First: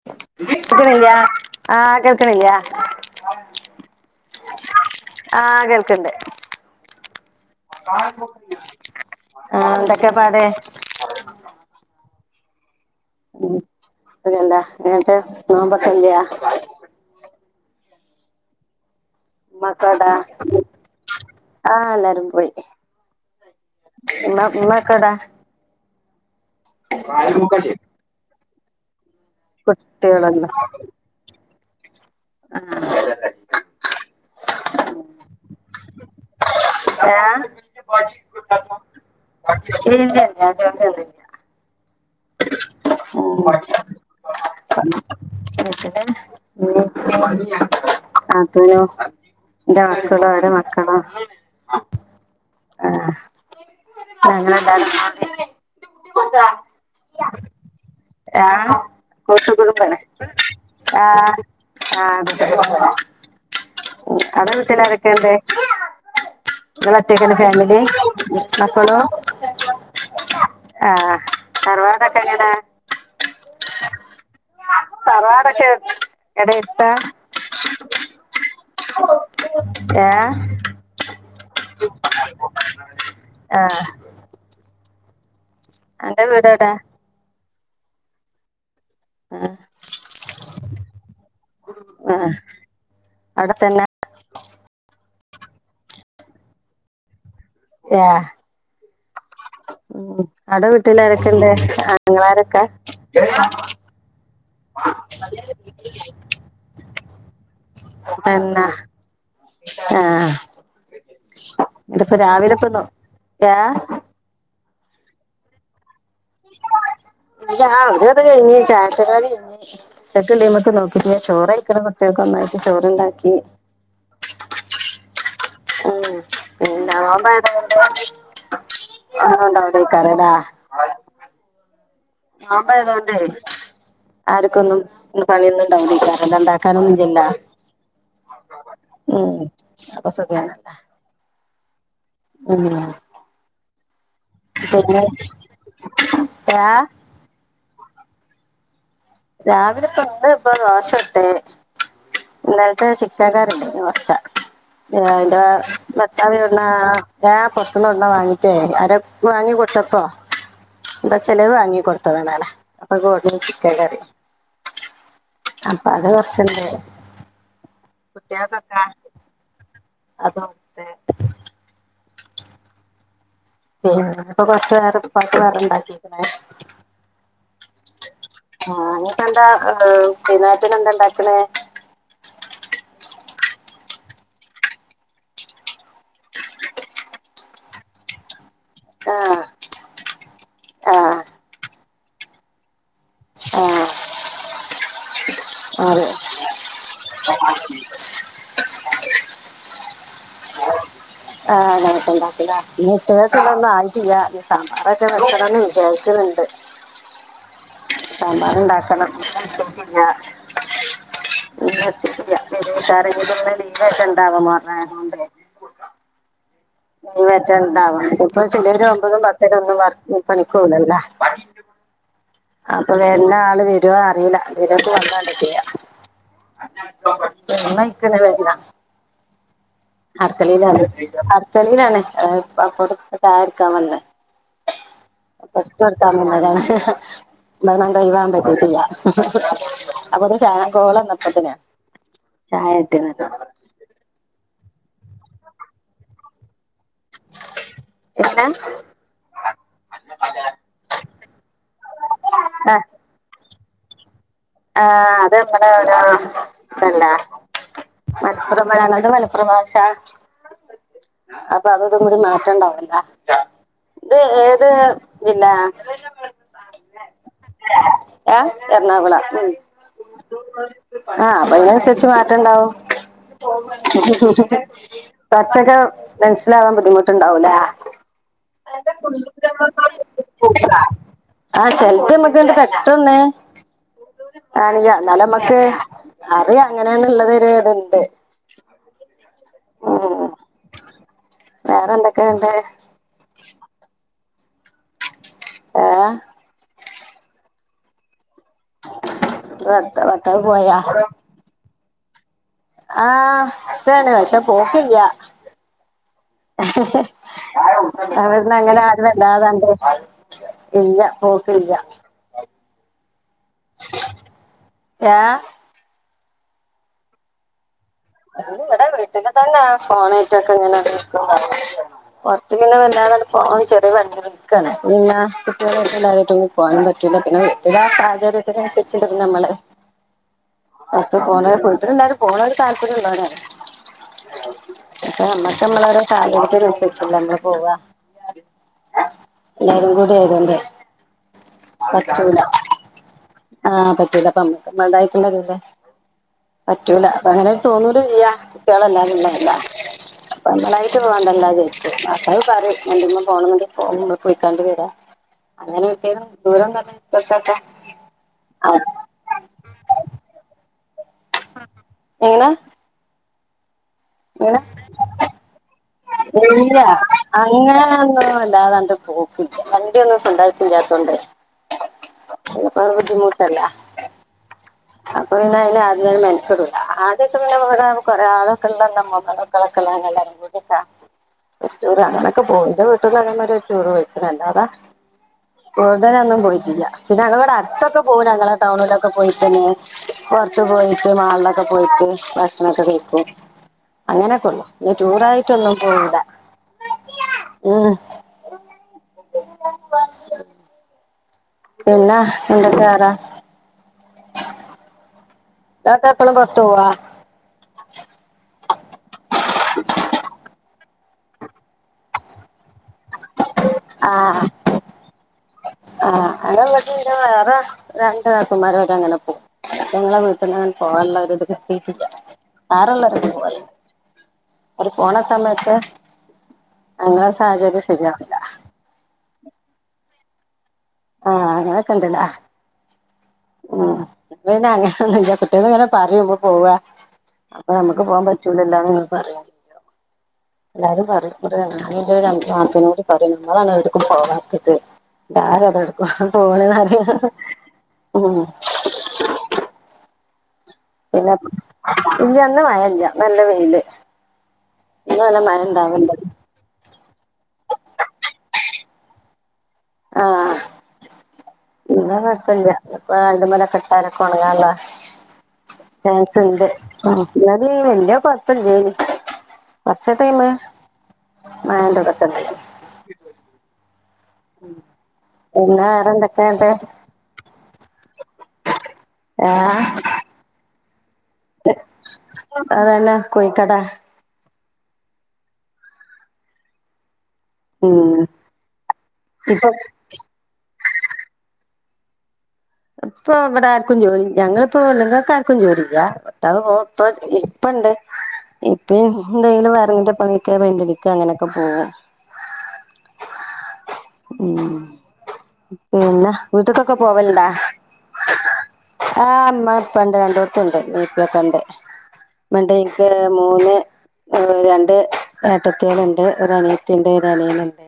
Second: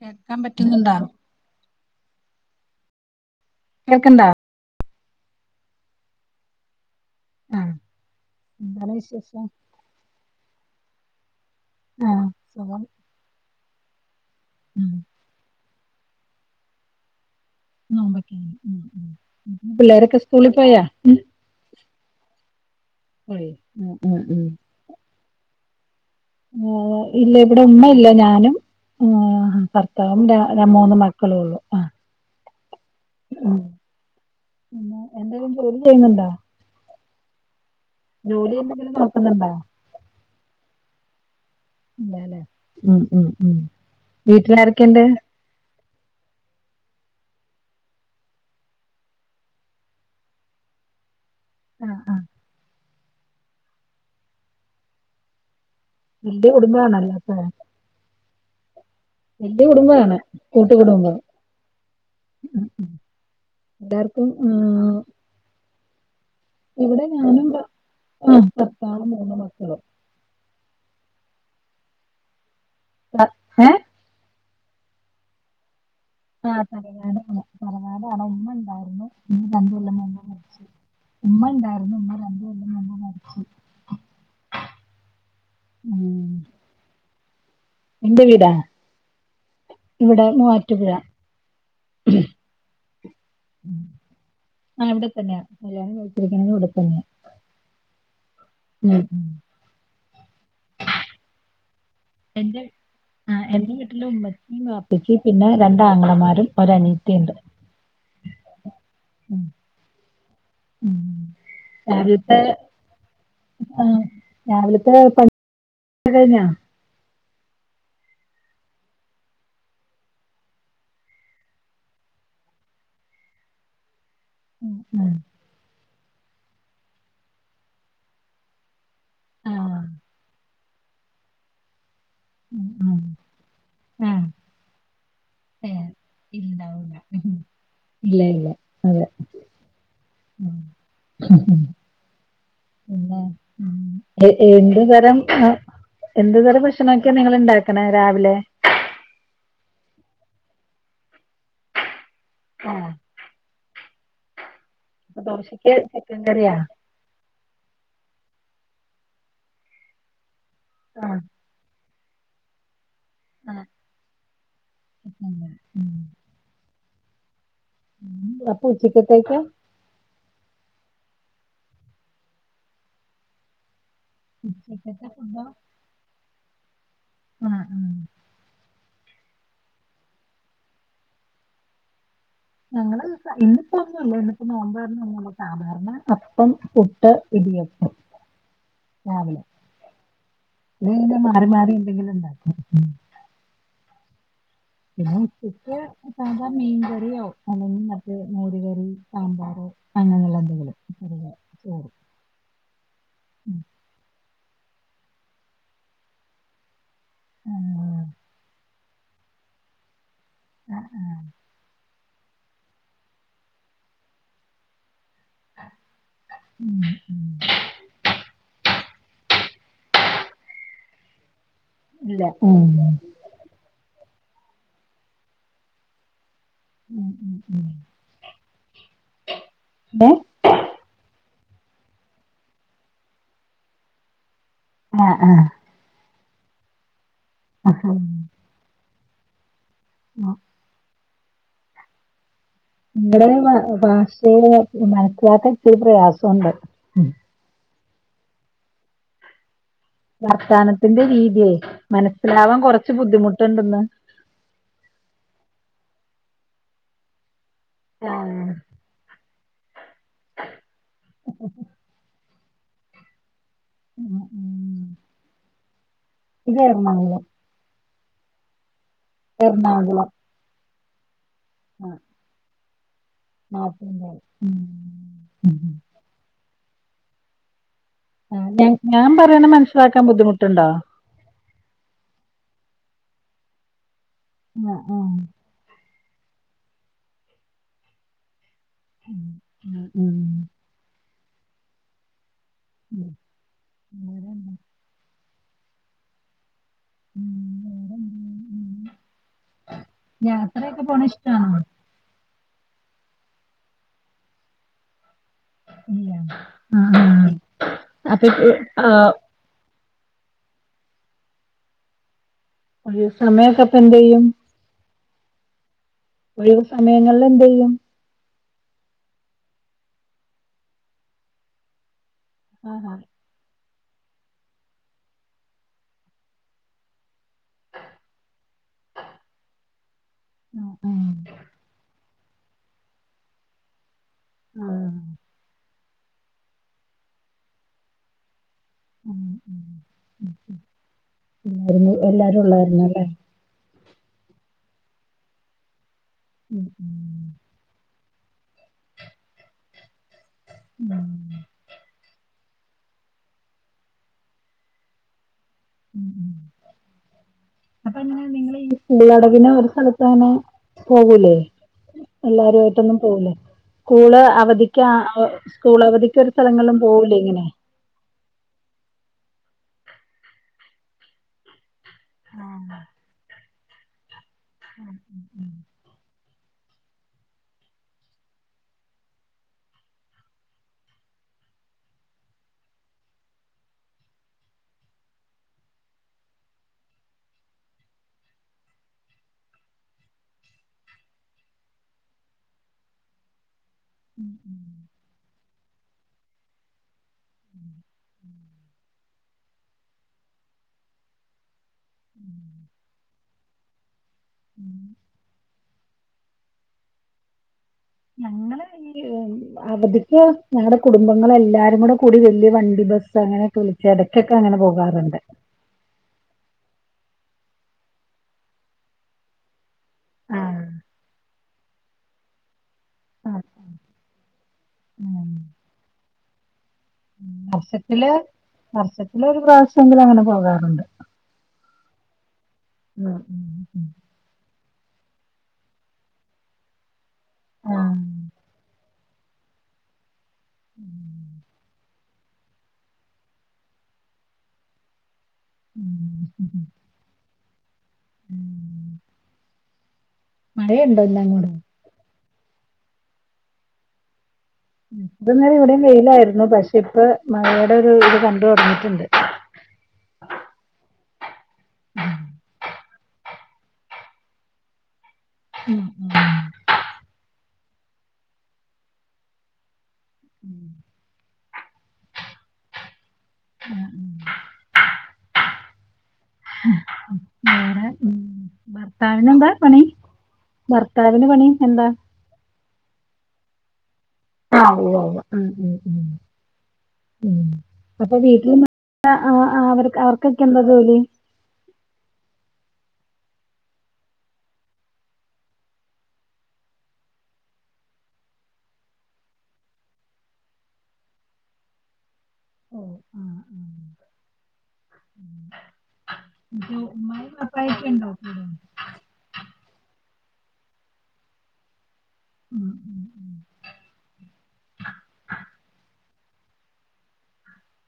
കേൾക്കാൻ പറ്റുന്നുണ്ടോ കേൾക്കണ്യ ആഹ കേൾക്കണില്ല്യ കേൾക്കണ്ടാ ആഹ് കേൾക്കണ്ടേ ആഹ് ആഹ എന്താണ് വിശേഷം എന്തൊക്കെ പാടെ ആഹ സുഖം ഉം അതല്ല ഉം എന്നിട്ട് നോമ്പക്കല്ലയാ നോമ്പൊക്കെയാ ഉമ്മക്കോടാ പിള്ളേരൊക്കെ സ്കൂളിൽ പോയാ ആ എല്ലാരും പോയി പോയി ഉം ഉം എന്ന എന്ന കടാ ആ ഇല്ല ഇവിടെ ഉമ്മയില്ല ഞാനും ആ ഭർത്താവും കുട്ടികളൊന്നും രാ മൂന്ന മക്കളും ഉള്ളു ആ [unintelligible] എന്തെങ്കും ജോലി ചെയ്യുന്നുണ്ടോ ജോലി ഇല്ലാ എന്തെങ്കിലും നോക്കുന്നുണ്ടോ ജോലി ഒന്നുമില്ല ഉം ഉം ഉം ഇ [unintelligible] അതിനനു എന്റെ മക്കളോ അവര മക്കളാ ആഹ ആഹ ആഹങ്ങനണ്ട വലിയ കുടുംബണല്ലാത്ത ഹ കൂട്ടുകുടുംബെ കൂട്ടുകുടുംബം ആഹ ആ എല്ലാർക്കും ഇങ്ങടെ ആഹ് വീട്ടിലാരൊക്കെണ്ടേ ഇവിടെ ഇയാളൊറ്റക്കാണോ ഞാനും ഭ ഫാമിലി ആ മക്കളും ഭർത്താവ് മൂന്ന് മക്കളും ആഹ തറവാടൊക്കെങ്ങനാ അ ഹ തറവാടൊക്കെ ആ ഇടയിട്ട തറവാടാണ് ഇമ്മ ഇണ്ടായിരുന്നു ഇ കണ്ട ഏ ഉമ്മ ഉണ്ടായിരുന്നു ഉമ്മ രണ്ടു കൊല്ലം മുൻപ് മരിച്ചു ആ എന്റെറെ വീടടാ എന്റെ വീടാ ആ, ഇവിടെ മൂവാറ്റുപുഴ അടുത്തന്നെ ആഹ് ഇവിടെ തന്നെയാ കല്യാണം കഴിച്ചിരിക്കുന്നത് ഉടുപ്പ്ന്ന് ഏ ഉം അടെ വീട്ടിലാരൊക്കെ ഇണ്ട് എന്റെ ആ എന്റെ വീട്ടില് ഉമ്മചിം വാപ്പച്ചും പിന്നെ രണ്ടാങ്ങളമാരും ഒരനി എന്ന ഉം ആ ഉം ഇതിപ്പ രാവിലത്തെ രാവിലെ ഇപ്പന്നോ ഏ അ പ [unintelligible] ഇ ആ ഒരു അത് കഴിഞ്ഞ് ചായ പരിപാടി കഴിഞ്ഞ് ഉച്ചക്ക് നോക്കിട്ട് ചോറ് കഴിക്ക്ണ് കുട്ടി ഒന്നായിട്ട് ചോറണ്ടാക്കി ഉ ഉം ഉം. ആഹ് [unintelligible] ഉം ഉം ആയതോണ്ടേ ആഹ് ആർക്കൊന്നും പണിയൊന്നും ഏഹ് ഇണ്ടാവു [unintelligible] കറൻ്റ് ഇല്ലല്ല ഇണ്ടാവൂല ഇല്ല ഇല്ല അതെ ഉം അപ്പൊ സുഖാണല്ലോ പിന്നെ [unintelligible] ഉം എന്ത് പിന്നെ തരം എന്ത് തരം രാ ഭക്ഷണമൊക്കെ നിങ്ങ ഇണ്ടാക്കണ രാവിലെ രാവിലെക്കണ്ട് ഇപ്പൊ ദോഷോട്ടെ ഇന്നലത്തെ ആഹ് ചിക്കൻ ക [unintelligible] വാങ്ങി ദോശക്ക് ചിക്കൻ കറിയാ മറ്റേ അര വാങ്ങികൊടുത്തപ്പോ ഇന്താ ആഹ് ചെലവ് വാങ്ങികൊടുത്തതാണല അതോടെ ആഹ് ചിക്കൻ കറി ചിക്കൻ കറി അപ്പ അത് കൊറച്ചെണ്ട് അപ്പ ഉച്ചക്കത്തേക്കോ അതൊടുത്തെ ചെയ്യ ഇപ്പൊ കൊറച്ചുറെ ഉച്ചക്കത്തെ പത്ത് വേറെണ്ടാക്കിരിക്ക ഉം ഉം ആ നിക്കെന്താ വൈകുന്നേരത്തിന് എന്താ ഇണ്ടാക്കുന്ന ഞങ്ങള് ഇന്നിപ്പോ ഒന്നുല്ല ഇന്നിപ്പോ നോമ്പായിരുന്നകാരണം സാധാരണ അപ്പം പുട്ട് ഇടിയപ്പം ആ രാവിലെ ആ ഇ മാറി മാറി ഉന്തെങ്കിലും ഉണ്ടാക്കും ആ പിന്നെ ഉച്ചക്ക് അതെ സാധാ മീൻകറിയോ അല്ലെങ്കിൽ മറ്റേ മോരുകറി സാമ്പാറ് അങ്ങനെയുള്ള എന്തെങ്കിലും ചെറിയ ചോറ് ആണ്ട [unintelligible] ഉം സമ്പാറക്കെ വെക്കണംന്ന് വിചാരിക്കണെണ്ട് ഉം സാമ്പാറ് ഇണ്ടാക്കണം [unintelligible] ഉം ഉം [unintelligible] കൊണ്ട് ഉം ഉം വറ്റ എന്ത ചപ്പ ചിലര് ഒമ്പതും പത്തിനും ഒന്നും വർക്കിന്‌ പണിക്ക്‌ പോകൂല്ലല്ല ഇല്ല ഉം അപ്പൊ വല്ലാ ആള് വിരു അറിയില്ല വിരുക്ക വന്നണ്ടക്ക്യ ഉം ഉം ഉം [unintelligible] തെളിയിലാണേ പുറത്തട്ട ആരിക്കാൻ വന്നെ ആ ആ [unintelligible] [unintelligible] ചായേം കോളേം ഇന്നപ്പത്തിന് നിമ്മടെ ബ ഭാഷയില് മനസ്സിലാക്കാൻ ഇത്തിരി പ്രയാസമുണ്ട് എന വാർത്തനത്തിന്റെ രീതിയേ മനസ്സിലാവാൻ ആ കൊറച്ച് ബുദ്ധിമുട്ടുണ്ടന്ന് ആ അതമ്മടെ ഒരാൾ ഇണ്ടല്ല ആഹ് മലപ്പുറം [unintelligible] പ്രഭാഷ അപ്പൊ അതുംഇതും കൂടി മാറ്റണ്ടാവില്ല ഇത് ഉം ഏത് ജില്ല ഇതേരുന്നോ ഇങ്ങള് ഹ എറണാകുളം എറണാകുളം ആഹ് ആഹ് അതിനനുസരിച്ച് മാറ്റംണ്ടാവും നാട്ടിൻപുറം ഉം കുറച്ചൊക്കെ ഉം മനസിലവാൻ ബുദ്ധിമുട്ടുണ്ടാവൂലേ ആഹ് ഞാൻ ഞാൻ പറയണ മനസ്സിലാക്കാൻ ബുദ്ധിമുട്ടുണ്ടോ? ആ ചെലത് അമ്മക്ക് ആഹ് അങ്ങട് [unintelligible] ആഹ് എന്നാലമ്മക്ക് അറിയ അങ്ങനെയന്നുള്ളതൊരു ഇത്ണ്ട്. ഉം ഉം ഉം, മ് വേറെന്തൊക്കെ വേണ്ടേ? ഉം. വേറെന്താ ഏ ഭർത്ത- ഭർത്താവ് യാത്രയൊക്കെ പോണേ ഇഷ്ടാണോ? ആഹ് ഇഷ്ടന്നെ, പക്ഷേ പോക്കില്ല. ഇല്ല ആഹ് ആഹ് അപ്പൊ ഇപ്പൊ അവിട്ന്നെങ്ങനെ ആരു ആഹ് [unintelligible] ഇല്ല പോക്കില്ല. ഒഴിവ് സമയൊക്കെപ്പ എന്ത് ചെയ്യും. ഏഹ് ഒഴിവ് സമയങ്ങളിൽ എന്ത് ചെയ്യും? [unintelligible] ഇവിട [unintelligible] ഫോണായിറ്റൊക്കെ ഇങ്ങനെ നിക്ക [unintelligible] പൊറത്ത് പിന്നെ ആഹാ വെല്ലാതങ്ങട് പോ [unintelligible] വന്ന് നിക്കാണ് പിന്നെ കുട്ടികളായിട്ട് എല്ലാരായിട്ടൊന്നും പോവാൻ പറ്റൂല്ല പിന്നെ എല്ലാ സാഹചര്യത്തിനനുസരി ച്ചിട്ട് നമ്മള് ആഹ് പത്ത് ആഹ് പോണേ പോയിട്ട് എല്ലാരും പോണ ഒരു താല്പര്യം ഉള്ള ഓനേ ആഹ് അപ്പ നമ്മക്കമ്മളെ ഓരോ സാഹചര്യം അനുസരിച്ചല്ലേ മ്മള് പോവാ. എല്ലാരും കൂടി ആയതൊണ്ട് ന്തായിരുന്നു എല്ലാരും ഒള്ളതായിരുന്നുല്ലേ. [unintelligible] അപ്പ മ്മക്ക് ഉം [unintelligible] ഉം പറ്റൂല അത അങ്ങനെ [unintelligible] കുട്ടികളെല്ലാംരും [unintelligible] മ്മളായിട്ട് ഉം വേണ്ടന്നു വെച്ച് [unintelligible] [unintelligible] എന്തെങ്കിലും പോണന്നിണ്ടെൽ പോവും ഇവിടെ കോയിത്താണ്ടി വരെ അങ്ങനെ ഉം വിട്ടേന് ഉം ദൂരം കാരണം ഇക്കൊക്കെ അപ്പൊ എങ്ങനെ നിങ്ങള് ഈ ആ സ്കൂളടവിന് ഒരു സ്ഥലത്ത് അങ്ങനെ പോകൂലേ എല്ലാരുമായിട്ടൊന്നും പോകൂലേ. സ്കൂള് എങ്ങനെ അവധിക്കാ ഏ സ്കൂൾ അവധി ഇല്ല അങ്ങനൊന്നുല്ല അതാ അന്റെ [unintelligible] പോക്ക് വണ്ടിയൊന്നും സൊന്തായിട്ട് ഇല്ലാത്തോണ്ടേ ആഹ് [unintelligible] അതു ബുദ്ധിമുട്ടല്ലേ. [unintelligible] പിന്നെ അതില് ആദ്യം തന്നെ മെനക്കെടൂല ആദ്യൊക്കെ പിന്നെ ഇവിടെ കൊറെ ആളൊക്കെള്ള മമ്മളക്കളൊക്കെള്ള [unintelligible] [unintelligible] നെയ്ച്ചൂറ് അങ്ങനൊക്കെ പോയിന്റെ വീട്ടന്ന ഒരു ചൂറ് വെക്കണ അല്ലാതെ കൂടുതലൊന്നും പോയിട്ടില്ല പിന്നെ അതുപോലെ അടുത്തൊക്കെ പോകല ഞങ്ങളെ ടൗണിലൊക്കെ പോയിട്ടന്നെ പൊറത്ത് പോയിട്ട് മാളിലൊക്കെ പോയിട്ട് ഭക്ഷണംക്കെ കഴിക്കും. അങ്ങനൊക്കെ ഒള്ളു, [unintelligible] ടൂറായിട്ടൊന്നും പോവൂല്ല. മ് പിന്നാ എന്തൊക്കെയ [unintelligible] ഇക്കാക്ക എപ്പള പൊറത്തോവ. ഞങ്ങള് ഈ അവധിക്ക് ഞങ്ങളുടെ കുടുംബങ്ങൾ എല്ലാരും കൂടെ കൂടി വലിയ വണ്ടി ബസ്സ് അങ്ങനെയൊക്കെ വിളിച്ച് എടയ്ക്കൊക്കെ അങ്ങനെ പോകാറുണ്ട്. ആഹ് [unintelligible] വേറെ രണ്ട് ഏട്ടന്മാരെ ഒക്കെ അങ്ങനെ പോവും. ഞങ്ങളെ ആഹ് വീട്ടിൽനിന്ന് പോകാനുള്ളര് ഇത് കിട്ടീട്ടില്ല, [unintelligible] അവര് പോണ ഉം സമയത്ത് അങ്ങെ സാഹചര്യം ശരിയാവില്ല. എപ്പോളെങ്കിലും അങ്ങനെ പോകാറുണ്ട്. ആ അങ്ങനൊക്കെ ഇണ്ട്ല്ലേ. മ് മ് മ് കുട്ടികൾ ഇങ്ങനെ പറയും നമുക്ക് പോവാ അപ്പൊ ആഹ് നമ്മുക്ക് പോകാൻ പറ്റൂലല്ല പറയാനോ എല്ലാരും പറൂട എന്റെ ഒരു നാത്തൂനോട് പറയും നമ്മളാണ് എടുക്കും പോകാത്തത് എല്ലടു പോണ് ന്ന് പറയും ഉം. മഴയുണ്ടോ എല്ലാ പിന്നെ ഓടും. ഇല്ല ഇന്ന് മഴ ഇല്ല ഇന്ന് നല്ല വെയില് ഇന്ന് ഇത്ര നല്ല നേരം മഴ ഇവിടെയും വെഴിൽ ഇണ്ടാവലില്ല ലായിരുന്നു പക്ഷെ ഇപ്പ മഴയുടെ ഒരു ഇത് കണ്ട് തുടങ്ങീട്ട് ട്ടുണ്ട്. ആഹ് ഇന്ന് നടത്തല്ല. നല്ലുമല കെട്ടാനൊക്കെ ഉണങ്ങാനുള്ള [unintelligible] ആ വല്യ കൊഴപ്പില്ലേനു കൊറച്ച ടൈമ് ഉം. ആ ഇതൊക്കെത്തന്നെ. പിന്നാ വേറെന്തൊക്കെണ്ട് ഭർത്താവിന് എന്താ പണി ആഹ് ഭർത്താവിന് പണി എന്താ? അതന്നെ കോഴിക്കട ആ ഉവ്വ ഉവ്വ. അപ്പൊ ഉം വീട്ടിൽ ഇപ്പൊ അവർക്ക് അവർക്കൊക്കെ എന്താ ജോലി? ഇപ്പൊ ഇവിടെ ആർക്കും ജോലി ഞങ്ങളിപ്പോ പെണ്ണുങ്ങക്ക് ആർക്കും ജോലില്ല ഭർത്താവ് പോവും ഇപ്പ ഇപ്പ ണ്ട് ഇപ്പ എന്തായലും വയറിന്റെ പണിക്ക പെയ്ന്റടിക്ക് അങ്ങനൊക്കെ പോവും. [inaudible] ഉം. പിന്നെ ഇത് വീട്ടക്കൊക്കെ ഉമ്മായും പോവലണ്ടാ? പപ്പായൊക്കെ ഉണ്ടോ കൂടെ? ആ മ്മ പ്പ രണ്ടോടതും ഉണ്ട് വീട്ടിലൊക്കെ ഉണ്ട് ഉം, ഉം, മിണ്ടനിക്ക് ഉം. മൂന്ന് രണ്ട് ഏട്ടത്തികളുണ്ട് ഒരു അനിയത്തിയ ഉണ്ട് ഒരു അനിയനുണ്ട്.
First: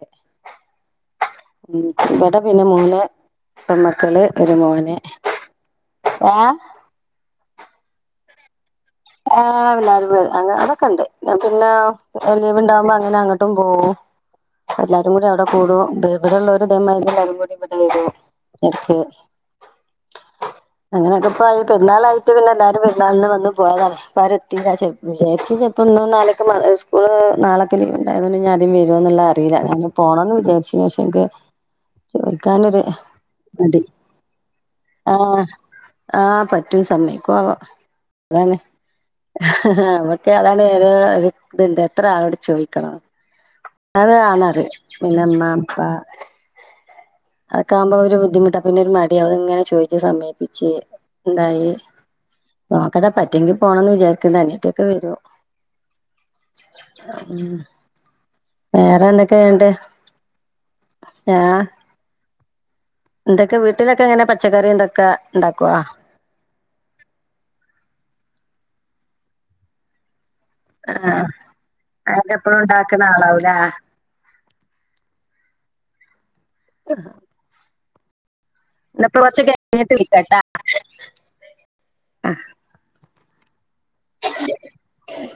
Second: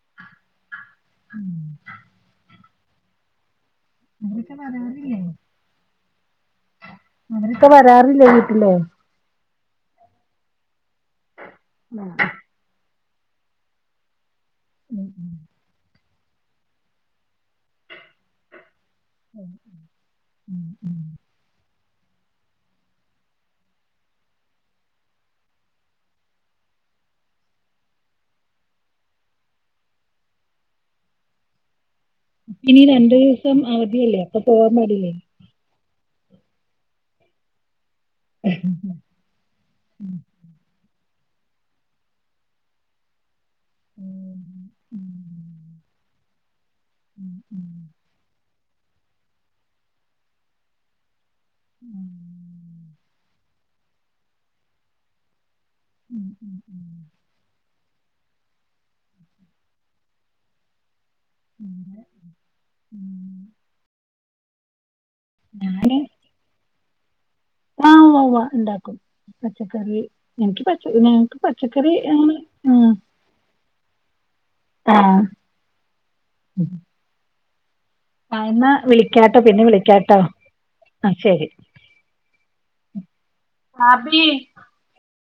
ഉം ഇവിടെ പിന്നെ മൂന്ന് പെൺമക്കൾ അവരൊക്കെ ഒരു മോന്. വരാറില്ലേ? ഏഹ് അവരൊക്കെ വരാറില്ലേ വീട്ടില്. ഏ എല്ലാരും വരുംഅതൊക്കെ ഉണ്ട് ഞാൻ പിന്ന ലീവ് ഉണ്ടാവുമ്പോ അങ്ങനെ അങ്ങനെ അങ്ങോട്ടും പോവും എല്ലാരും കൂടി ഉം, അവിടെ കൂടും. ഇവിടെ ഉള്ളവർ ഇതേമാതിരി എല്ലാരും കൂടി ഇവിടെ വരും. ഉം, ഉം. അങ്ങനെയൊക്കെ ഇപ്പയി പെരുന്നലായിട്ട് പിന്നെ എല്ലാരും പെരുന്നാളിന് വന്നു. പി പോയതാ ആരും എത്തീല ഇന്നും നാളെ സ്കൂള് നാളൊക്കെ ലീവ് ഉണ്ടായതുകൊണ്ട് ഞാൻ വരോന്നു അറീല അറിയില്ല പോണംന്ന് വിചാരിച്ചന ശേ എനിക്ക് ചോദിക്കാനൊരു ഇനി രണ്ടു ദിവസം മടി അവധിയല്ലേ അപ്പൊ പോവാൻ പാടില്ലേ. ആഹ് ആഹ് പറ്റൂ സമ്മായിക്കോവോ? അതാണ് നമ്മക്ക് അതാണ്. ഇത്ണ്ട് എത്ര ആളോട് ചോദിക്കണം. അത് ആന്ന് റയും പിന്നെ ഉമ്മാ ഉപ്പ അതൊക്കെ ആകുമ്പോ ഒരു ബുദ്ധിമുട്ടാ പിന്നെരു മടി അത് ഇങ്ങനെ ചോദിച്ചു സമേപ്പിച്ച് എന്തായി പറ്റെങ്ക പോണം എന്ന് വിചാരിക്കണ്ട് അനിയത്തി ഒക വരും. [inaudible] വേറെ എന്തൊക്കെയ എന്നിട്ട് ഞാ എന്തൊക്കെ വീട്ടിലൊക്കെ എങ്ങനെ പച്ചക്കറി എന്തൊക്കെ ഇണ്ടാക്കുവോ? ഞാന് ആ ഉവ്വ ഉവ്വ ഉണ്ടാക്കും പച്ചക്കറി എനിക്ക് പച്ച നക്ക് പച്ചക്കറി ഉം അതൊക്കെ എപ്പഴും ഇണ്ടാക്ക്ണ ആളാവൂലേ? ആഹ് ആ എന്നാ എന്നാപ്പം വിളിക്കാട്ടോ കൊറച്ച് പിന്നെ കഴഞ്ഞിട്ട് വിളിക്കാട്ടോ വിളിക്കാട്ടാ ആ ശരി ഭാബി